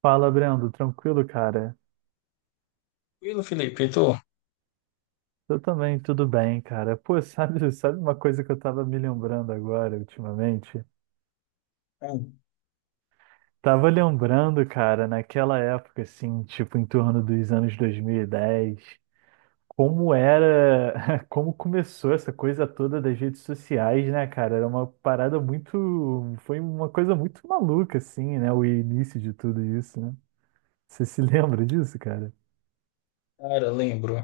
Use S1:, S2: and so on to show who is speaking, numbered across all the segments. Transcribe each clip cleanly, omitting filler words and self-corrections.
S1: Fala, Brando, tranquilo, cara?
S2: Tranquilo, Felipe, e tu?
S1: Eu também, tudo bem, cara. Pô, sabe uma coisa que eu tava me lembrando agora, ultimamente?
S2: Hum.
S1: Tava lembrando, cara, naquela época, assim, tipo, em torno dos anos 2010, como era, como começou essa coisa toda das redes sociais, né, cara? Era uma parada muito, foi uma coisa muito maluca, assim, né? O início de tudo isso, né? Você se lembra disso, cara?
S2: Cara, lembro.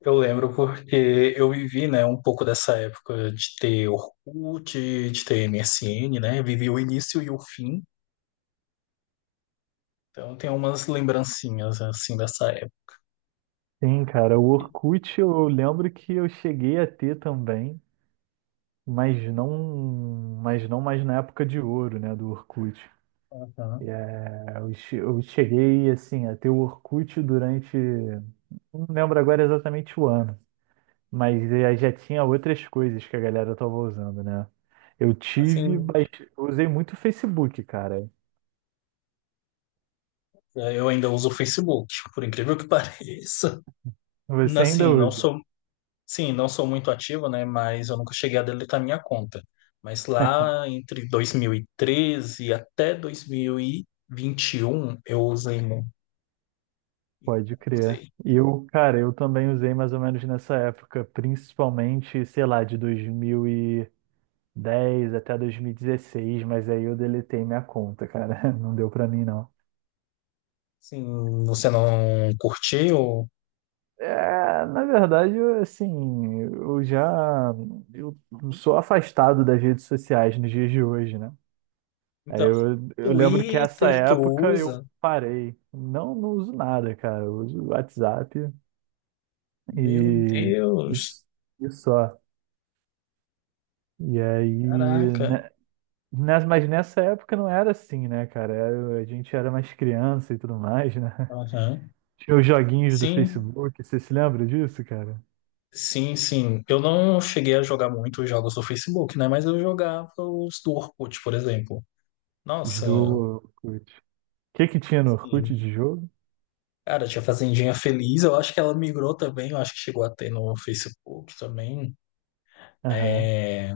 S2: Eu lembro porque eu vivi, né, um pouco dessa época de ter Orkut, de ter MSN, né? Vivi o início e o fim. Então tem umas lembrancinhas assim dessa época.
S1: Sim, cara, o Orkut eu lembro que eu cheguei a ter também. mas não, mas não mais na época de ouro, né, do Orkut. E,
S2: Aham.
S1: é, eu, che- eu cheguei assim a ter o Orkut durante, não lembro agora exatamente o ano, mas já tinha outras coisas que a galera tava usando, né? Eu tive,
S2: Assim,
S1: mas eu usei muito o Facebook, cara.
S2: é, eu ainda uso o Facebook, por incrível que pareça.
S1: Você ainda
S2: Assim,
S1: usa?
S2: não sou muito ativo, né? Mas eu nunca cheguei a deletar minha conta. Mas lá entre 2013 até dois mil e vinte e um, eu usei e
S1: Pode crer.
S2: usei.
S1: Eu, cara, eu também usei mais ou menos nessa época, principalmente, sei lá, de dois mil e 10 até 2016, mas aí eu deletei minha conta, cara. Não deu pra mim, não.
S2: Sim, você não curtiu?
S1: É, na verdade, eu, assim, eu já eu sou afastado das redes sociais nos dias de hoje, né? Aí
S2: Então,
S1: eu lembro que essa
S2: Twitter tu
S1: época eu
S2: usa?
S1: parei. Não, não uso nada, cara. Eu uso o WhatsApp
S2: Meu
S1: e
S2: Deus,
S1: isso, e só. E aí,
S2: caraca.
S1: né, mas nessa época não era assim, né, cara? Era... A gente era mais criança e tudo mais, né?
S2: Aham.
S1: Tinha os joguinhos do
S2: Sim,
S1: Facebook, você se lembra disso, cara?
S2: sim. Eu não cheguei a jogar muito os jogos do Facebook, né? Mas eu jogava os do Orkut, por exemplo.
S1: Os
S2: Nossa,
S1: do Orkut. O que tinha no Orkut
S2: sim.
S1: de jogo?
S2: Cara, tinha Fazendinha Feliz. Eu acho que ela migrou também. Eu acho que chegou a ter no Facebook também.
S1: Aham,
S2: É,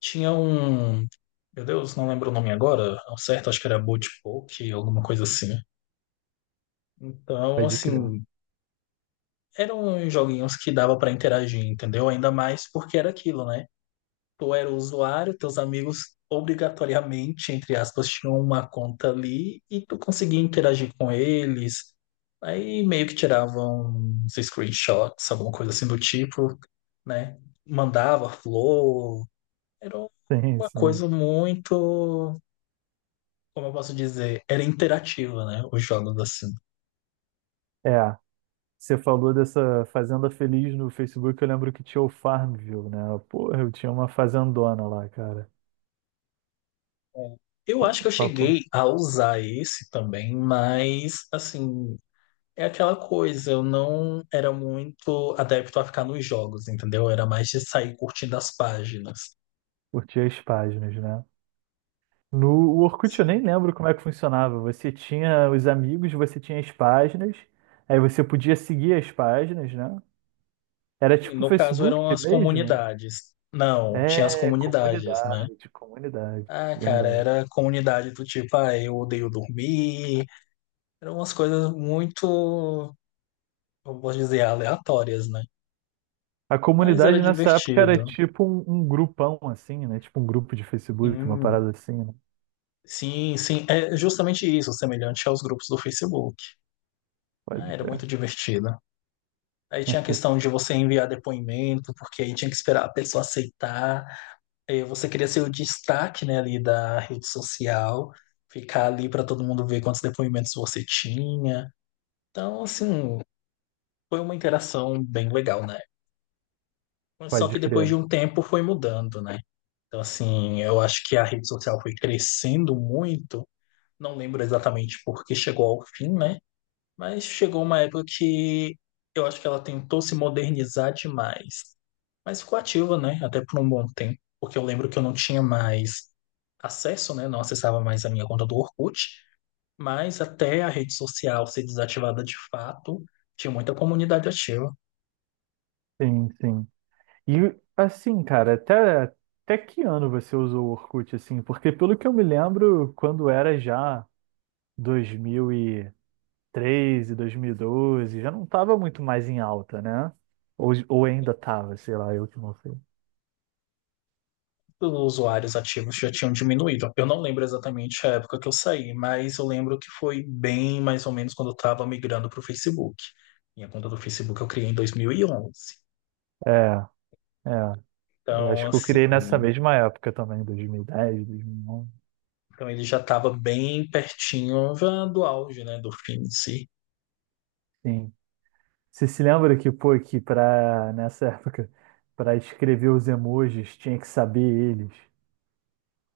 S2: tinha um. Meu Deus, não lembro o nome agora. Ao certo, acho que era Boat Poke, alguma coisa assim. Então,
S1: pode crer.
S2: assim, eram joguinhos que dava pra interagir, entendeu? Ainda mais porque era aquilo, né? Tu era o usuário, teus amigos obrigatoriamente, entre aspas, tinham uma conta ali e tu conseguia interagir com eles. Aí meio que tiravam uns screenshots, alguma coisa assim do tipo, né? Mandava flor. Era
S1: Sim,
S2: uma
S1: sim.
S2: coisa muito, como eu posso dizer, era interativa, né? Os jogos assim.
S1: É, você falou dessa Fazenda Feliz no Facebook, eu lembro que tinha o Farmville, né? Porra, eu tinha uma fazendona lá, cara.
S2: É. Eu acho que eu
S1: Papo,
S2: cheguei a usar esse também, mas assim, é aquela coisa, eu não era muito adepto a ficar nos jogos, entendeu? Era mais de sair curtindo as páginas.
S1: curtia as páginas, né? No o Orkut eu nem
S2: Sim.
S1: lembro como é que funcionava. Você tinha os amigos, você tinha as páginas, aí você podia seguir as páginas, né? Era
S2: E
S1: tipo o
S2: no caso,
S1: Facebook
S2: eram as
S1: mesmo?
S2: comunidades. Não, tinha as
S1: É,
S2: comunidades, né?
S1: comunidade,
S2: Ah, cara,
S1: verdade.
S2: era comunidade do tipo, ah, eu odeio dormir. Eram umas coisas muito, eu posso dizer, aleatórias, né?
S1: A
S2: Mas era
S1: comunidade nessa época era
S2: divertido.
S1: tipo um grupão assim, né? Tipo um grupo de Facebook, uma
S2: Sim,
S1: parada assim, né?
S2: sim. É justamente isso, semelhante aos grupos do Facebook. Ah,
S1: Pode
S2: era
S1: crer,
S2: muito divertido. Aí tinha a questão de você enviar depoimento, porque aí tinha que esperar a pessoa aceitar. Aí você queria ser o destaque, né, ali da rede social, ficar ali para todo mundo ver quantos depoimentos você tinha. Então, assim, foi uma interação bem legal, né? Mas só
S1: pode
S2: que depois de
S1: crer.
S2: um tempo foi mudando, né? Então, assim, eu acho que a rede social foi crescendo muito. Não lembro exatamente porque chegou ao fim, né? Mas chegou uma época que eu acho que ela tentou se modernizar demais, mas ficou ativa, né? Até por um bom tempo, porque eu lembro que eu não tinha mais acesso, né? Não acessava mais a minha conta do Orkut, mas até a rede social ser desativada de fato, tinha muita comunidade ativa.
S1: Sim, sim. E assim, cara, até que ano você usou o Orkut assim? Porque pelo que eu me lembro, quando era já dois mil e 2012, já não tava muito mais em alta, né? Ou ainda tava, sei lá, eu que não sei.
S2: Os usuários ativos já tinham diminuído. Eu não lembro exatamente a época que eu saí, mas eu lembro que foi bem mais ou menos quando eu estava migrando para o Facebook. Minha conta do Facebook eu criei em 2011.
S1: É, é. Eu
S2: Então,
S1: acho que eu criei nessa
S2: assim.
S1: mesma época também, 2010, 2011.
S2: Então ele já estava bem pertinho já do auge, né, do fim em si.
S1: Sim. Você se lembra que, pô, que pra, nessa época, para escrever os emojis, tinha que saber eles.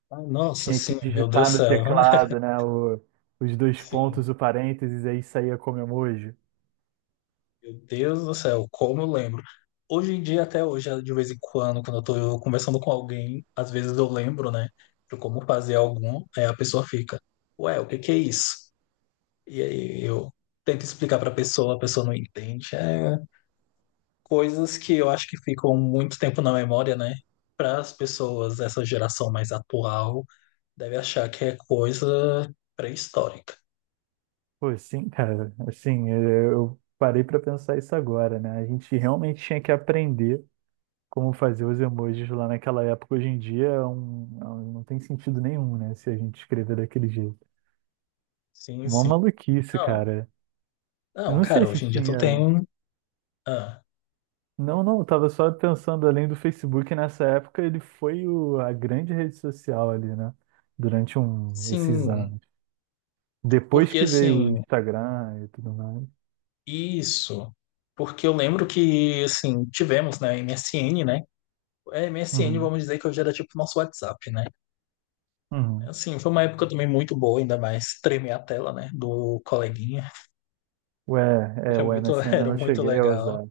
S2: Ah, nossa,
S1: Tinha que
S2: sim, meu Deus
S1: digitar
S2: do
S1: no
S2: céu, né?
S1: teclado, né? Os dois
S2: Sim,
S1: pontos, o parênteses, aí saía como emoji.
S2: meu Deus do céu, como eu lembro. Hoje em dia, até hoje, de vez em quando, quando eu tô conversando com alguém, às vezes eu lembro, né, de como fazer algum, aí a pessoa fica, ué, o que que é isso? E aí eu tento explicar pra pessoa, a pessoa não entende. É coisas que eu acho que ficam muito tempo na memória, né, para as pessoas, essa geração mais atual deve achar que é coisa pré-histórica.
S1: Pô, sim, cara. Assim, eu parei pra pensar isso agora, né? A gente realmente tinha que aprender como fazer os emojis lá naquela época. Hoje em dia não tem sentido nenhum, né? Se a gente escrever daquele jeito.
S2: Sim,
S1: Uma
S2: sim.
S1: maluquice,
S2: Não,
S1: cara. Eu
S2: não,
S1: não sei
S2: cara,
S1: se
S2: hoje em dia tu
S1: tinha.
S2: tem. Ah,
S1: Não, não, eu tava só pensando além do Facebook nessa época, ele foi a grande rede social ali, né? Durante esses
S2: sim,
S1: anos. Depois
S2: porque
S1: que veio o
S2: assim,
S1: Instagram e tudo mais.
S2: isso. Porque eu lembro que, assim, tivemos, né, MSN, né? É, MSN,
S1: Uhum,
S2: vamos dizer que hoje era tipo nosso WhatsApp, né?
S1: uhum.
S2: Assim, foi uma época também muito boa, ainda mais tremer a tela, né, do coleguinha.
S1: Ué, é,
S2: Era
S1: o
S2: muito,
S1: MSN eu
S2: era
S1: não
S2: muito
S1: cheguei a
S2: legal.
S1: usar.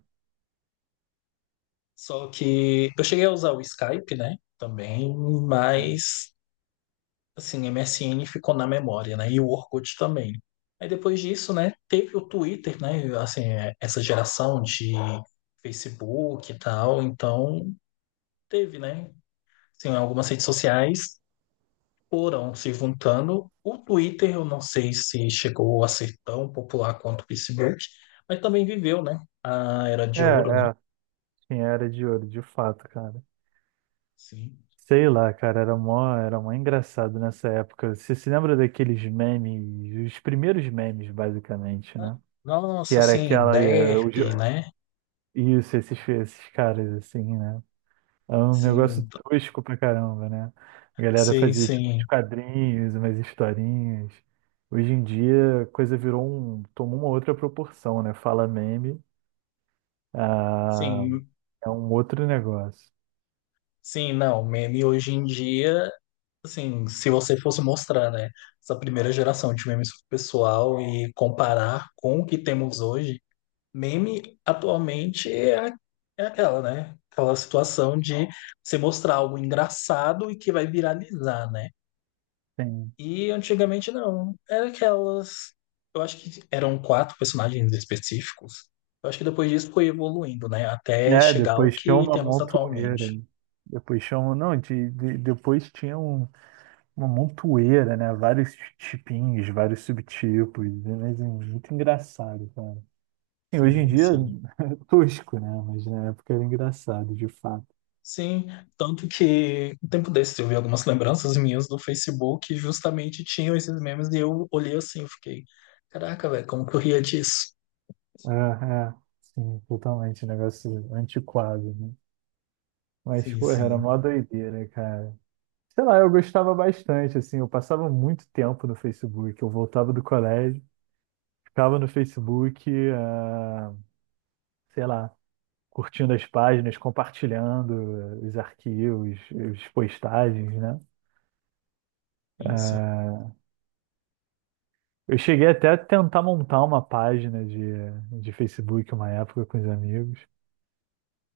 S2: Só que eu cheguei a usar o Skype, né, também,
S1: Sim.
S2: mas assim, MSN ficou na memória, né? E o Orkut também. Aí depois disso, né, teve o Twitter, né? Assim, é, essa geração de Facebook e tal, então teve, né? Assim, algumas redes sociais foram se juntando. O Twitter, eu não sei se chegou a ser tão popular quanto o Facebook, mas também viveu, né? A era
S1: É,
S2: de ouro, né?
S1: é, tinha era de ouro, de fato, cara.
S2: Sim.
S1: Sei lá, cara, era mó engraçado nessa época. Você se lembra daqueles memes, os primeiros memes, basicamente, né? Que
S2: Nossa,
S1: era
S2: assim,
S1: aquela.
S2: Derp, né?
S1: Isso, esses caras, assim, né? É um negócio
S2: Sim, t-
S1: tosco pra caramba, né? A galera
S2: sim,
S1: fazia tipo uns
S2: sim.
S1: quadrinhos, umas historinhas. Hoje em dia a coisa virou um. Tomou uma outra proporção, né? Fala meme. Ah,
S2: Sim,
S1: é um outro negócio.
S2: sim, não, meme hoje em dia, assim, se você fosse mostrar, né, essa primeira geração de memes pro pessoal e comparar com o que temos hoje, meme atualmente é, é aquela, né, aquela situação de você mostrar algo engraçado e que vai viralizar, né?
S1: Sim.
S2: E antigamente não, era aquelas, eu acho que eram quatro personagens específicos. Eu acho que depois disso foi evoluindo, né, até
S1: É,
S2: chegar ao
S1: depois tinha
S2: que
S1: uma
S2: temos
S1: montoeira.
S2: atualmente.
S1: Depois chama, não, de- depois tinha uma montoeira, né? Vários tipinhos, vários subtipos, né? Mas é muito engraçado, cara. Sim, hoje em
S2: Sim,
S1: dia
S2: sim.
S1: é tosco, né? Mas na época era engraçado, de fato.
S2: Sim, tanto que um tempo desses eu vi algumas lembranças minhas do Facebook que justamente tinham esses memes e eu olhei assim, eu fiquei, caraca, velho, como que eu ria disso?
S1: É, é, sim, totalmente, um negócio antiquado, né? Mas,
S2: Sim,
S1: porra, era
S2: sim,
S1: mó doideira, cara. Sei lá, eu gostava bastante, assim, eu passava muito tempo no Facebook, eu voltava do colégio, ficava no Facebook, ah, sei lá, curtindo as páginas, compartilhando os arquivos, as postagens, né?
S2: sim.
S1: Eh, Eu cheguei até a tentar montar uma página de Facebook uma época com os amigos.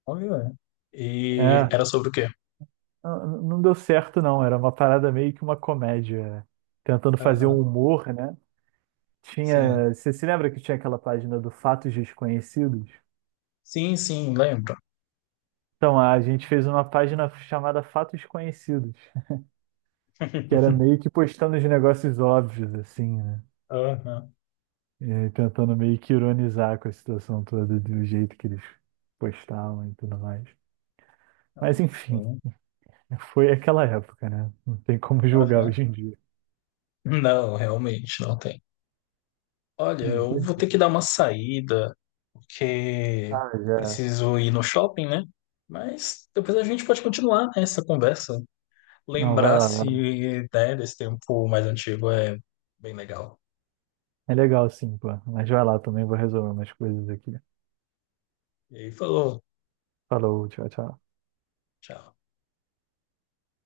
S2: Olha. E
S1: É,
S2: era sobre o quê?
S1: não deu certo não, era uma parada meio que uma comédia, tentando fazer um
S2: Aham,
S1: humor, né?
S2: Sim,
S1: Tinha, você se lembra que tinha aquela página do Fatos Desconhecidos?
S2: sim, lembro.
S1: Então, a gente fez uma página chamada Fatos Conhecidos, que era meio que postando os negócios óbvios, assim, né?
S2: Aham,
S1: E aí tentando meio que ironizar com a situação toda, do jeito que eles postavam e tudo mais. Mas, enfim.
S2: sim,
S1: Foi aquela época, né? Não tem como julgar
S2: aham.
S1: hoje em dia.
S2: Não, realmente não tem. Olha,
S1: Não,
S2: eu vou ter que dar uma saída, porque
S1: Ah, já.
S2: preciso ir no shopping, né? Mas depois a gente pode continuar essa conversa.
S1: Não, vai
S2: Lembrar
S1: lá, vai lá.
S2: assim, né, desse tempo mais antigo é bem legal.
S1: É legal sim, pô. Mas vai lá também, vou resolver umas coisas aqui.
S2: E aí falou,
S1: Falou, tchau, tchau.
S2: tchau.